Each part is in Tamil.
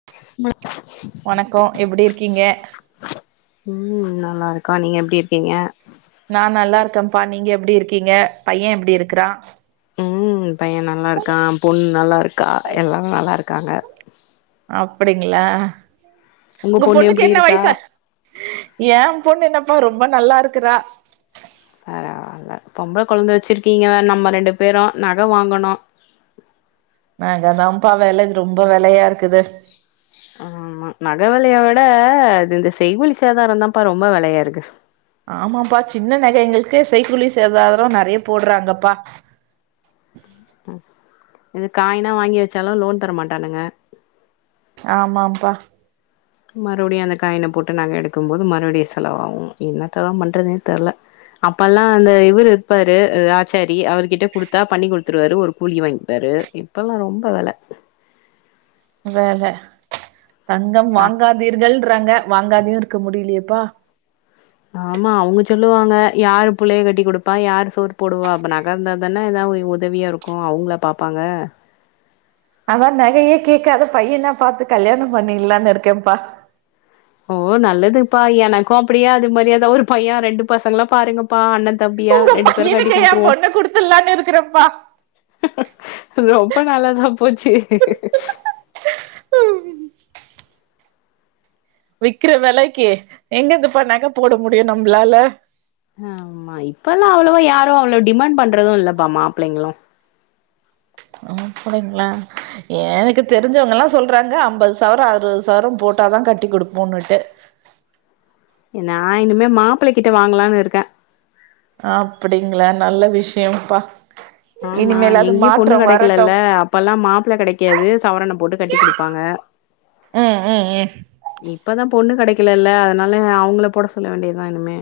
உங்களுக்க வணக்ககோ எப்ரிக்க்கீங்க ம் நல்லாருக்கோ நீங்க எப்டி இருக்கீங்க நா நல்லா இர்க்கப்பா நீங்க எப்டி இருக்கீங்க பைய எப்டி இருக்றா ம் பைய நல்லாருக்கா பொண்ணு நல்லாருக்கா எல்லாரு நல்லா இருக்காங்க அப்டிங்ளா உங்க பொண்ணு பொண்ணுக்கு எப்டி என்ன இருக்கா வயிச ஏ பொண்ணு என்னப்பா ரொம்போ நல்லா இருக்குறா பரவால்ல பொம்ள கொழந்த வெச்சிருக்கீங்க வே நம்ம ரெண்டு பேரு நக வாங்கன்னு நக தாப்பா வெல இது ரொம்ப வெலையாருக்குது ஆமா நக வெலைய விட அது இந்த செய்கூலி சேதாராதாப்பா ரொம்ப வெலையாருக்கு ஆமாப்பா சின்ன நகைங்களுக்கே செய்கூலி சேதாரோ நறிய போட்றாங்கப்பா இதுக் காய்னா வாங்கி வெச்சாலு லோன் தரமாட்டானுங்க ஆமாம்பா மறுபடியு அந்த காயின போட்டு நக எடுக்கும் போது மறுபுடியு செலவாவு என்னெத்ததா பண்றதுனே தெர்ல அப்பல்லா அந்த இவுரு இருப்பாரு ஆச்சாரி அவருக் கிட்ட குடுத்தா பண்ணி குடுதுடுவாரு ஒரு கூலி வாங்கிப்பாரு இப்பல்லா ரொம்ப வெல வெல தங்கம் ஆ வாங்காதீர்கள்ன்றாங்க வாங்காதையு இருக்க முடியிலேப்பா ஆமா அவுங்க சொல்லுவாங்க யாரு புள்ளைய கட்டி குடுப்பா யாரு சோறு போடுவா அப்ப நக இர்ந்தா தான ஏதாவ் ஒ தவியா இருக்கு அவுங்ளா பாப்பாங்க அதா நகையே கேக்காத பையனா பாத்து கல்யாணோ பண்ணில்லானு இருக்கேப்பா ஓ நல்லதுப்பா எனக்கு அப்டியே அது மாரியேதான் ஒரு பையே ரெண்டு பசங்களா பாருங்கப்பா அண்ணே தம்பியா உங்க ரெண்டு பேரு கட்டி பையனுக்கு ஏ குடுத்துருவோ பொண்ண குடுத்துடலான்னு இருக்கறேன்ப்பா ரொம்ப நல்லதா போச்சு விக்கிற வெலக்கி எங்கெந்துப்பா நக போட முடியு நம்ப்ளால ஆமா இப்பெல்லா அவ்ளோவா யாரும் அவ்ளோ டிமாண்ட் பண்றதும் இல்லப்பா மாப்ளைங்களும் ஒ அப்டிங்களா எனக்கு தெரிஞ்சவங்கல்லாம் சொல்றாங்க அம்பது சவரம் அறுபது சவரம் போட்டாதா கட்டி கொடுப்போம்னுட்டு நா இனிமே மாப்பிள கிட்ட வாங்கலாம்னு இருக்கே அப்டிங்களா நல்ல விஷய்ம்ப்பா ஆமா எங்கேயு பொண்ணு கெடக்கெல்லல அப்பல்லா மாப்பள்ள கெடக்காது சவரன போட்டு கட்டி குடுப்பாங்க அ அ அஹ் இப்பதா பொண்ணு கெடக்கலல்ல அத்னால அவங்கள போட சொல்ல வேண்டியதுதா இன்மே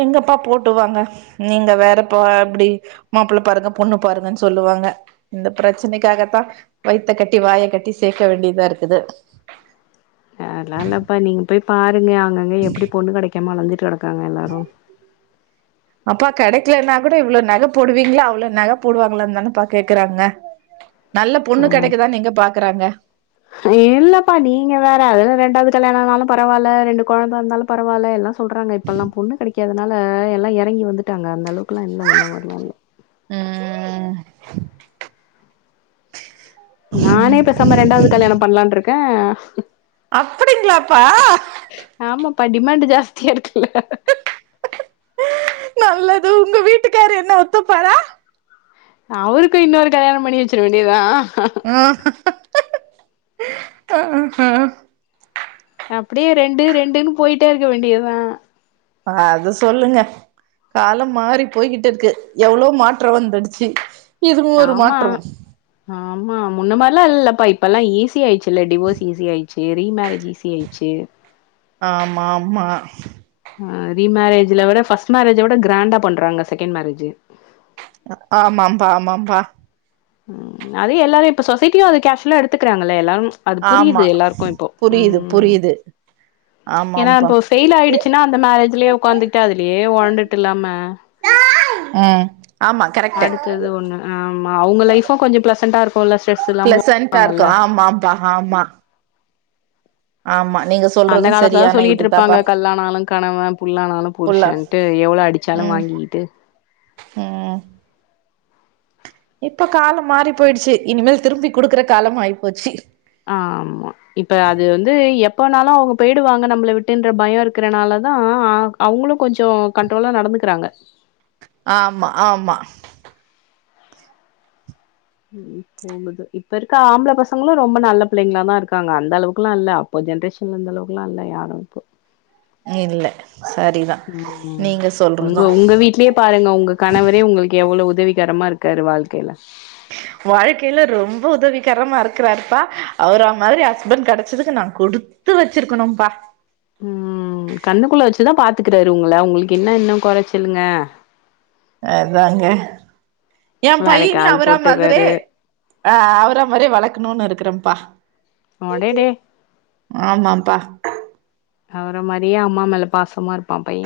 எங்கப்பா போட்டுவாங்க நீங்க வேறப்பா அப்டி மாப்புள்ள பாருங்க‌ பொண்ணு பாருங்கன்னு சொல்லுவாங்க இந்த ப்ரச்சனைக்காகத்தா வயித்த கட்டி வாய கட்டி சேக்க வேண்டியதாருக்குது அத்ல்லாம் இல்லப்பா நீங்க போய் பாருங்க அங்கங்க எப்டி பொண்ணு கெடக்காம அலஞ்சிட்டு கெடக்காங்க எல்லாரு அப்பா கெடக்கலன்னா கூட இவ்ளோ நக போடுவீங்களா அவ்ளோ நக போடுவாங்களான்னு தானப்பா கேக்குறாங்க நல்ல பொண்ணு ஆ கெடக்குதான்னு எங்க பாக்குறாங்க இல்லப்பா நீங்க வேற அதுல ரெண்டாவது கல்யாணம் ஆனாலு பரவால்ல ரெண்டு கொழந்த வந்தாலு பரவால்ல எல்லா சொல்றாங்க இப்பல்லாம் பொண்ணு கெடைக்காததுனால எல்லா எறங்கி வந்துட்டாங்க அந்தளவுக்குலா இல்ல முன்ன மாறிலா இல்ல ம் நானே பெசாம ரெண்டாவ்து கல்யாணோ பண்ணலாம்னு இருக்கே அப்டிங்களாப்பா ஆமாப்பா டிமாண்ட்டு ஜாஸ்தியா இருக்குல்ல நல்லது உங்க வீட்டுக்காரு என்ன ஒத்துப்பாரா அவருக்கும் இன்னொரு கல்யாணோ பண்ணி வச்சிட வேண்டியதா ம் அப்டியே ரெண்டு ரெண்டுன்னு போயிட்டேருக்க வேண்டியதா அத சொல்லுங்க காலம் மாறி போய்கிட்டு இருக்கு எவ்ளோ மாற்றம் வந்துடுச்சு இதுவு ஒரு ஆமா மாற்றம் ஆமா முன்ன மாரில்லாம் இல்லப்பா இப்பல்லாம் ஈஸி ஆயிச்சுல்ல டிவோர்ஸ் ஈஸி ஆயி சி ரீமேரேஜ் ஈசி ஆயிச்சு ஆம் ஆமா அ ரீமரேஜ்ல விட ஃபஸ்ட் மேரேஜ விட கிராண்டா பண்றாங்க செக்கேண் மேரேஜி ஆமாம்ப்பா ஆமாம்ப்பா ம் அதே எல்லாரு இப்ப சொசைட்டியு அத கேஷ்வுல்லா எடுத்துக்குறாங்கல்லே எல்லாரு அது ஆமா புரியுது எல்லாருக்கு இப்போ புரியுது ம் புரியுது ஏனா ஆமாம்பா இப்போ ஃபெயில் ஆயிடுச்சுனா அந்த மேரேஜ்லே ஒக்காந்துக்ட்டு அதுலுயே வாழ்ந்துட் இல்லாம ம் ஆமா கரெக்ட்டு அடுத்தது ஒன்னு ஆமா அவுங்க லைஃபு கொஞ்ச ப்ளசன்ண்டா இருக்குல்ல ஸ்ட்ரெஸ் இல்லாம ப்ளஸ்சண்டா இருக்கு வாங்கல்ல ஆமாம்ப்பா ஆமா ஆமா நீங்க அந்த சொல்றது காலத்லதா சரியான இதுதாப்பா சொல்லிகிட்ருப்பாங்க கல்லானாலு கணவ புல்லானாலு புல்லா புருஷன் டு எவ்ளோ அடிச்சாலு ம் வாங்கிக்கிட்டு ம் இப்ப கால மாறி போயிடுச்சு இனிமேல் திரும்பி குடுக்குற காலம் ஆயிப்போச்சு ஆமா இப்ப அது வந்து எப்பனாலு அவுங்க போய்டுவாங்க நம்மள விட்டுன்ற பயோ இருக்குறனாலதா அ அ அவுங்ளு கொஞ்சோ கண்ட்ரோலா நடந்துக்குறாங்க ஆமா ஆமா போகுது இப்ப இருக்க ஆம்ப்ள பசங்களு ரொம்ப நல்ல பிள்ளைங்ளா தா இருக்காங்க அந்த அளவுக்குலா இல்ல இப்ப ஜென்ரேஷனில இந்த அளவுக்குலா இல்ல யாரு இப்போ இல்ல சரிதா ம் ம் நீங்க உங்க சொல்றது உங்க வீட்லியே பாருங்க உங்க கணவரே உங்களுக்கு எவ்ளோ உதவிகரமா இருக்காரு வாழ்க்கைல வாழ்க்கைல ரொம்ப உதவிகரமா இருக்குறாருப்பா அவுர மாரி ஹஸ்பண்ட் கடைச்சதுக்கு நா குடுத் த்து வெச்சிர்க்கணும்பா ம் கண்ணக்குள்ள வச்சுதா பாத்துக்குறாரு உங்கள உங்களுக்கு என்ன இன்னு கொறச்சலுங்க அதாங்க ஏ வேலைக்கு பையன்யு ஆள் அவர மாதுரே போட்டுறாரு அ அவுர மாரே வளக்கணுன் இருக்குறம்ப்பா அடேடே ஆமாம்ப்பா அவுர மாரியே அம்மா மேல பாசமா இருப்பா பைய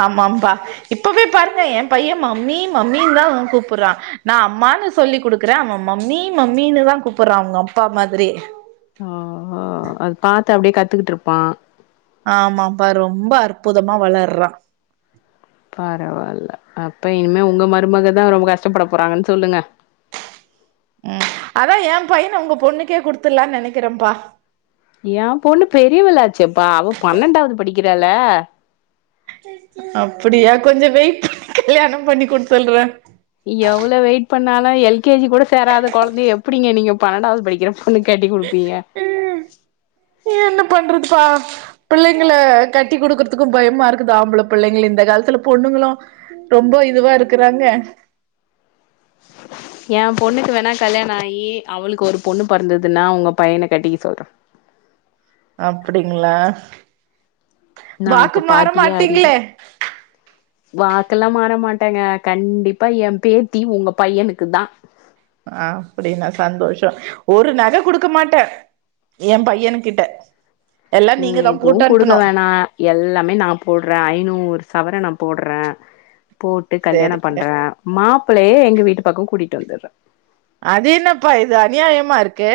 ஆமாம்ப்பா இப்பவே பாருங்க ஏ பைய மம்மி மம்மின்னு தா கூப்புற்றா நா அம்மான்னு சொல்லி் குடுக்குறே அவ மம்மி மம்மின்னு தா கூப்புற்றா அவுங்க அப்பா மாதுரி ஒ ஓ அது பாத்து அப்புடே கத்துக்குட்ருப்பா ஆமாம் ப்பா ரொம்ப அற்புதமா வளர்றா பரவால்ல அப்ப இனிமே உங்க மருமகதா ரொம்ப கஷ்ட்டப்பட போறாங்கன் சொல்லுங்க ம் அதா ஏ பையன உங்க பொண்ணுக்கே குட்த்துட்லான் நெனக்கிறம்ப்பா ஏ பொண்ணு பெரியவளாச்சேப்பா அவ பன்னண்டாவ்து படிக்கிறால அப்புடியா கொஞ்ச வெயிட் பண்ணு கல்யாண பண்ணிகோன் சொல்ற எவ்ளோ வெயிட் பண்ணாலு எல்கேஜி கூட சேராத கொழந்தய எப்புடிங்க நீங்க பன்னண்டாவ்து படிக்கிற ஒன்னு கட்டி குடுப்பீங்க என்ன பண்றதுப்பா பிள்ளைங்கள கட்டி குடுக்குருதுக்கு பயமா இருக்குது ஆம்பள பிள்ளைங்ள இந்த காலத்துல பொண்ணுங்களு ரொம்போ இதுவா இருக்குறாங்க [inaudible] எ பொண்ணுக்கு வேணா கல்யாண ஆகி அவளுக்கு ஒரு பொண்ணு பிறந்ததுன்னா உங்க பையனை கட்டிக்க சொல்றே அப்டிங்களா நா வாக்கு அப்ப மாற பாட்டியே மாட்டீங்களே ஆறிடுவே வாக்கெல்லா மாற மாட்டேங்க கண்டிப்பா என் பேத்தி உங்க பையனுக்கு தா அப்டின்னா சந்தோஷ ஒரு நகை கொடுக்க மாட்டே என் பையனு கிட்ட எல்லா நீங்க தா எதுவு போட்டு குடுக்க அனுப்பனு வேணா எல்லாமே நா போடுறே ஐநூறு சவரன் நா போடுறே போட்டு கல்யாணம் சேரிங்க பண்றே மாப்பிள்ளையே எங்க வீட்டு பக்க கூட்டிட்டு வந்துறே அது என்னப்பா இது அநியாயமா இருக்கு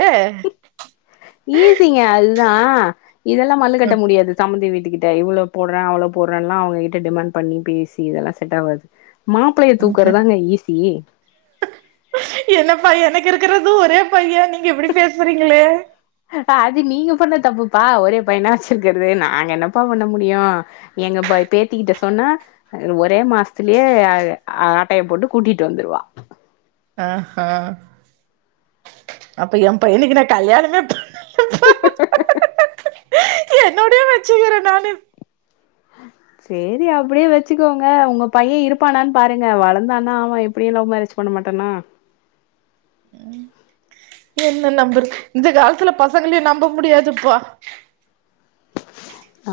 ஈசிங்க அதுதா இதெல்லா மல்லு கட்ட முடியாது சம்பந்தி வீட்டுக்கு இவ்வளோ போடுற அவள போடுறேன் நா அவங்க கிட்ட டிமாண்ட் பண்ணி பேசி இதெல்லா செட் ஆகாது மாப்பிளைய தூக்குறதாங்க ஈஸி என்ன பா எனக்கு இருக்கறது ஒரே பையன் நீங்க இப்டி பேசுறீங்களே அது நீங்க பண்ண தப்புப்பா ஒரே பையனா வச்சிருக்கறது நாங்க என்னப்பா பண்ண முடியு எங்க போய் பேத்திக்கிட்ட சொன்ன ஒரே மாசத்துலயே ஆட்டைய போட்டு கூட்டிட்டு வந்துருவா ஆ ஹ அப்ப எ பையனுக்கு நா கல்யாணமே பன் [unintelligible] என்னோடையே வெச்சுகிற நானு உஹ [inaudible] சேரி அப்டியே வச்சுக்கோங்க உங்க பையன் இருப்பானான்னு பாருங்க வளந்தான்னா ஆமா இப்படியு லவ் மேரேஜ் பண்ண மாட்டனா என்ன நம்பறது இந்த காலத்துல பசங்களையு நம்ப முடியாதுப்பா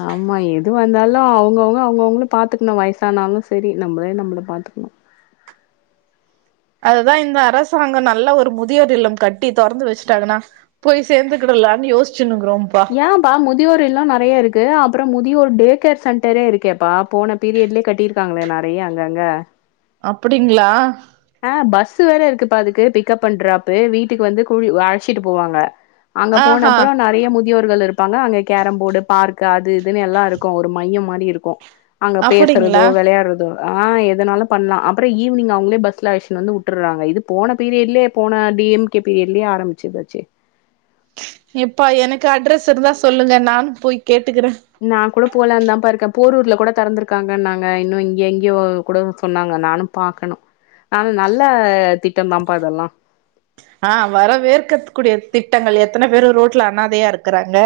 ஆம்மா எது வந்தாலு அவுங்க அவுங்க அவுங்க அவுங்க பாத்துக்கணு வயசானாலு செரி நம்மளே நம்மள பாத்துக்கணு அதுதா இந்த அரசாங்க நல்ல ஒரு முதியோர் இல்லம் கட்டி தொறந்து வச்சுட்டாங்கன்னா போயி சேந்துகிடலான்னு யோசிச்சினுகிறோம்பா ஆ பா முதியோர்ல்லோ நெறைய இருக்கு அப்போறோ முதியோர் டே கேர் சென்டரே இருக்கேப்பா போன பீரியட்லயே கட்டியிருக்காங்களே நெறைய அங்கஅங்க அப்பிடிங்களா ஆ பஸ் வேற இருக்கு பா அதுக்கு பிக்கப்புஅன்ட் டிரப்பு வீட்டுக்கு வந்து குழி அழைச்சிட்டு போவாங்க அங்க போன ஆஹா அப்பரோ நெறைய முத் முதியோர்கள் இருப்பாங்க அங்க கேரம் போர்டு பார்க் அது இதுன்னு எல்லா இருக்கு ஒரு மையம் மாரி இருக்கு அங்க பேசறதோ அப்டிங்களா விளையாடுறதோ ஆ எதனாலு பண்ணலா அப்பற ஈவினிங் அவங்களே பஸ் ல்ல வந்து உட்ருறாங்க இது போன பீரியட்லே போன டி எம் கே பீரியட்லயே ஆரம்பிச்சதாச்சே இப்பா எனக்கு அட்ரஸ் இருந்தா சொல்லுங்க நானு போய் கேட்டுக்கிறே நா கூட போலனுதா பா இருக்கே போரூர்ல கூட திறந்திருக்காங்க நாங்க இன்னும் இங்க எங்கயோ கூட சொன்னாங்க நானு பாக்கணு ஆனா நல்ல திட்டம் தாப்பா அதெல்லா ஆ வரவேற்க கூடிய திட்டங்கள் எத்தனை பேரு ரோட்ல அணாதையா இருக்கறாங்க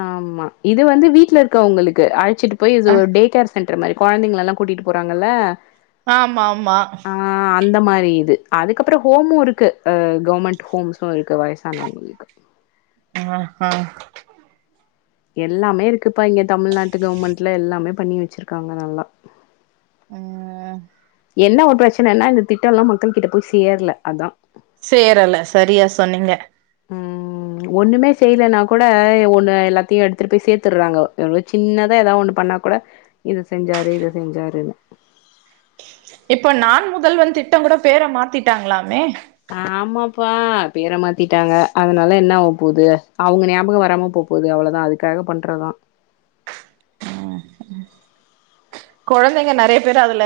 ஆமா இது வந்து வீட்ல இருக்க உங்களுக்கு அழைச்சிட்டு போய் இது அ டேட் கே சென்டர் மாரி கொழந்தைங்க எல்லா கூட்டிட்டு போறாங்கல்ல ஆமா ஆமா ஆ அந்த மாரி இது அதுக்கப்புற ஹோமு இருக்கு து கவர்மெண்ட் ஹோம்ஸு இருக்குது வயதானவங்களுக்கு ஆஆ எல்லாமே இருக்குப்பா இங்க தமிழ்நாட்டு கவர்மெண்ட்ல எல்லாமே பண்ணி வச்சிருக்காங்க நல்லா ம் என்ன ஒரு பிரச்சனா இந்த திட்டம் எல்லாம் மக்கள் கிட்ட போய் சேரல அதா சேரல சரியா சொன்னீங்க ம் ஒண்ணுமே செய்யலன்னா கூட ஒண்ணு எல்லாத்தையும் எடுத்துட்டு போய் சேத்துடுறாங்க எவ்ளௌ சின்னதா ஏதாவ ஒண்ணு பண்ணா கூட இத செஞ்சாரு இத செஞ்சாருன்னு இப்ப நா முதல்வன் திட்டோ கூட பேர மாத்திட்டாங்களாமே ஆமாப்பா பேர மாத்திட்டாங்க அதனால என்ன ஆவ போது அவுங்க ஞாபகோ வராம போ போது அவ்ளோதா அதுக்காக பண்றதா கொழந்தைங்க நறைய பேர் அதுல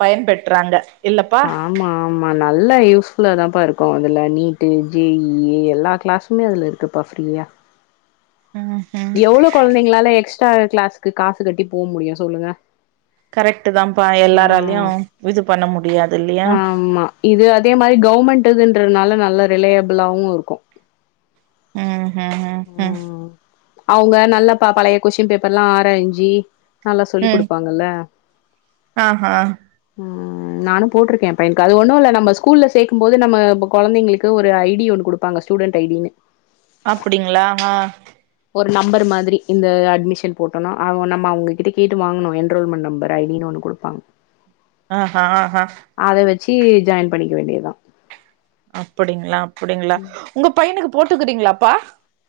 பயன்பெற்றாங்க இல்லப்பா ஆமா ஆமா நல்லா யூஸ்ஃபுல்லா தாப்பா இருக்கு அதுல நீட்டு ஜே இ எல்லா கிளாஸ் ஸுமே அதுல இருக்கப்பா ஃப்ரீயா ம் ம் எவ்ளோ கொழந்தைங்களால எக்ஸ்ட்ரா கிளாஸ்கு காசு கட்டி போக முடியு சொல்லுங்க கரெக்ட்டு தாப்பா எல்லாராலையு ஆ இது பண்ண முடியாது இல்லியா ஆமா இது அதே மாரி கவர்மெண்ட்டு இதுன்றனால நல்ல ரிலையபிளாவு இருக்கு ம் ம் ம் அவுங்க நல்லா பா பழைய கொஷின் பேப்பர்ல்லா ஆராயிஞ்சி நல்லா சொல்லி் குடுப்பாங்கல்ல ஆஹ ம் நானும் போட்டிருக்கேன்ப்ப எனக்கு அது ஒன்னு இல்ல நம்ம ஸ்கூல்ல சேக்கும்போது நம்ம கொந்தைங்களுக்கு ஒரு ஐ டி ஒன்னு குடுப் ப்பாங்க ஸ்டுடென்ட் ஐ டி னு அப்டிங்களா ஆ ஒரு நம்பர் மாதிரி இந்த அட்மிஷன் போட்டோனா அவ நம்ம அவுங்ககிட்ட கேட்டு வாங்கணும் என்ரோல்மெண்ட் நம்பர் ஐ டி ன்னு ஒன்னு குடுப்பாங்க அஹ ஆஹா அத வச்சி ஜாயின் பண்ணிக்க வேண்டியதுதா அப்டிங்களா அப்டிங்களா உங்க பையனுக்கு போட்டுக்கறீங்களாப்பா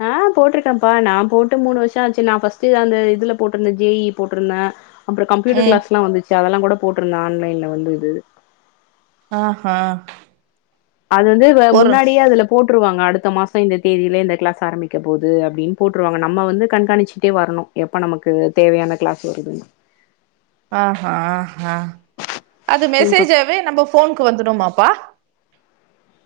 ஆ போட்டிருக்கேன்ப்பா நா போட்டு மூணு வருஷம் ஆச்சு நா ஃபஸ்ட்டு அந்த இதுல போட்டிருந்தன் ஜே இ இ போட்டிருந்தேன் அப்புறோ கம்யூட்டர் ம் கிளாஸ்லா வந்துச்சு அதல்லா கூட போட்டிருந்தன் ஆன்லைனல வந்து இது ஆஹ அது வந்து வ முன்னாடியே அதுல போட்டுருவாங்க அடுத்த மாசோ இந்த தேதியில இந்த கிளாஸ் ஆரம்பிக்க போது அப்டின்னு போட்டுருவாங்க நம்ம வந்து கண்காணிச்சிட்டே வரணும் எப்ப நமக்கு தேவயான கிளாஸ் வருதுன்னு ஆஹா ஹ அது இப்ப மெசேஜாவே நம்ம ஃபோனுக்கு வந்துடுமாப்பா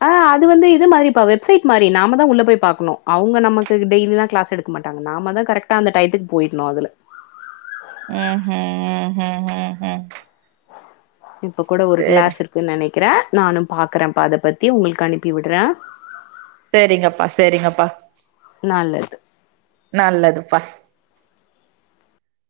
அ அது வந்து இது மாரிப்பா வெப்சைட் மாரி நாம தா உள்ள போய் பாக்கணு அவுங்க நமக்கு டெ்ய்லி தா கிளாஸ் எடு மாட்டாங்கா நாம தா கரெக்டா அந்த டயத்துக்கு போயிடணும் அதுல ம்ஹு ம்ஹு உ உ உ இப்ப கூட ஒரு கிளாஸ் இருக் க்கு நினக்கிற நானும் பாக்குறேன்ப்ப அத பத்தி உங்களுக்கு அனுப்பி விடுற சேரிங்கப்பா சேரிங்கப்பா நல்லது நல்லதுப்பா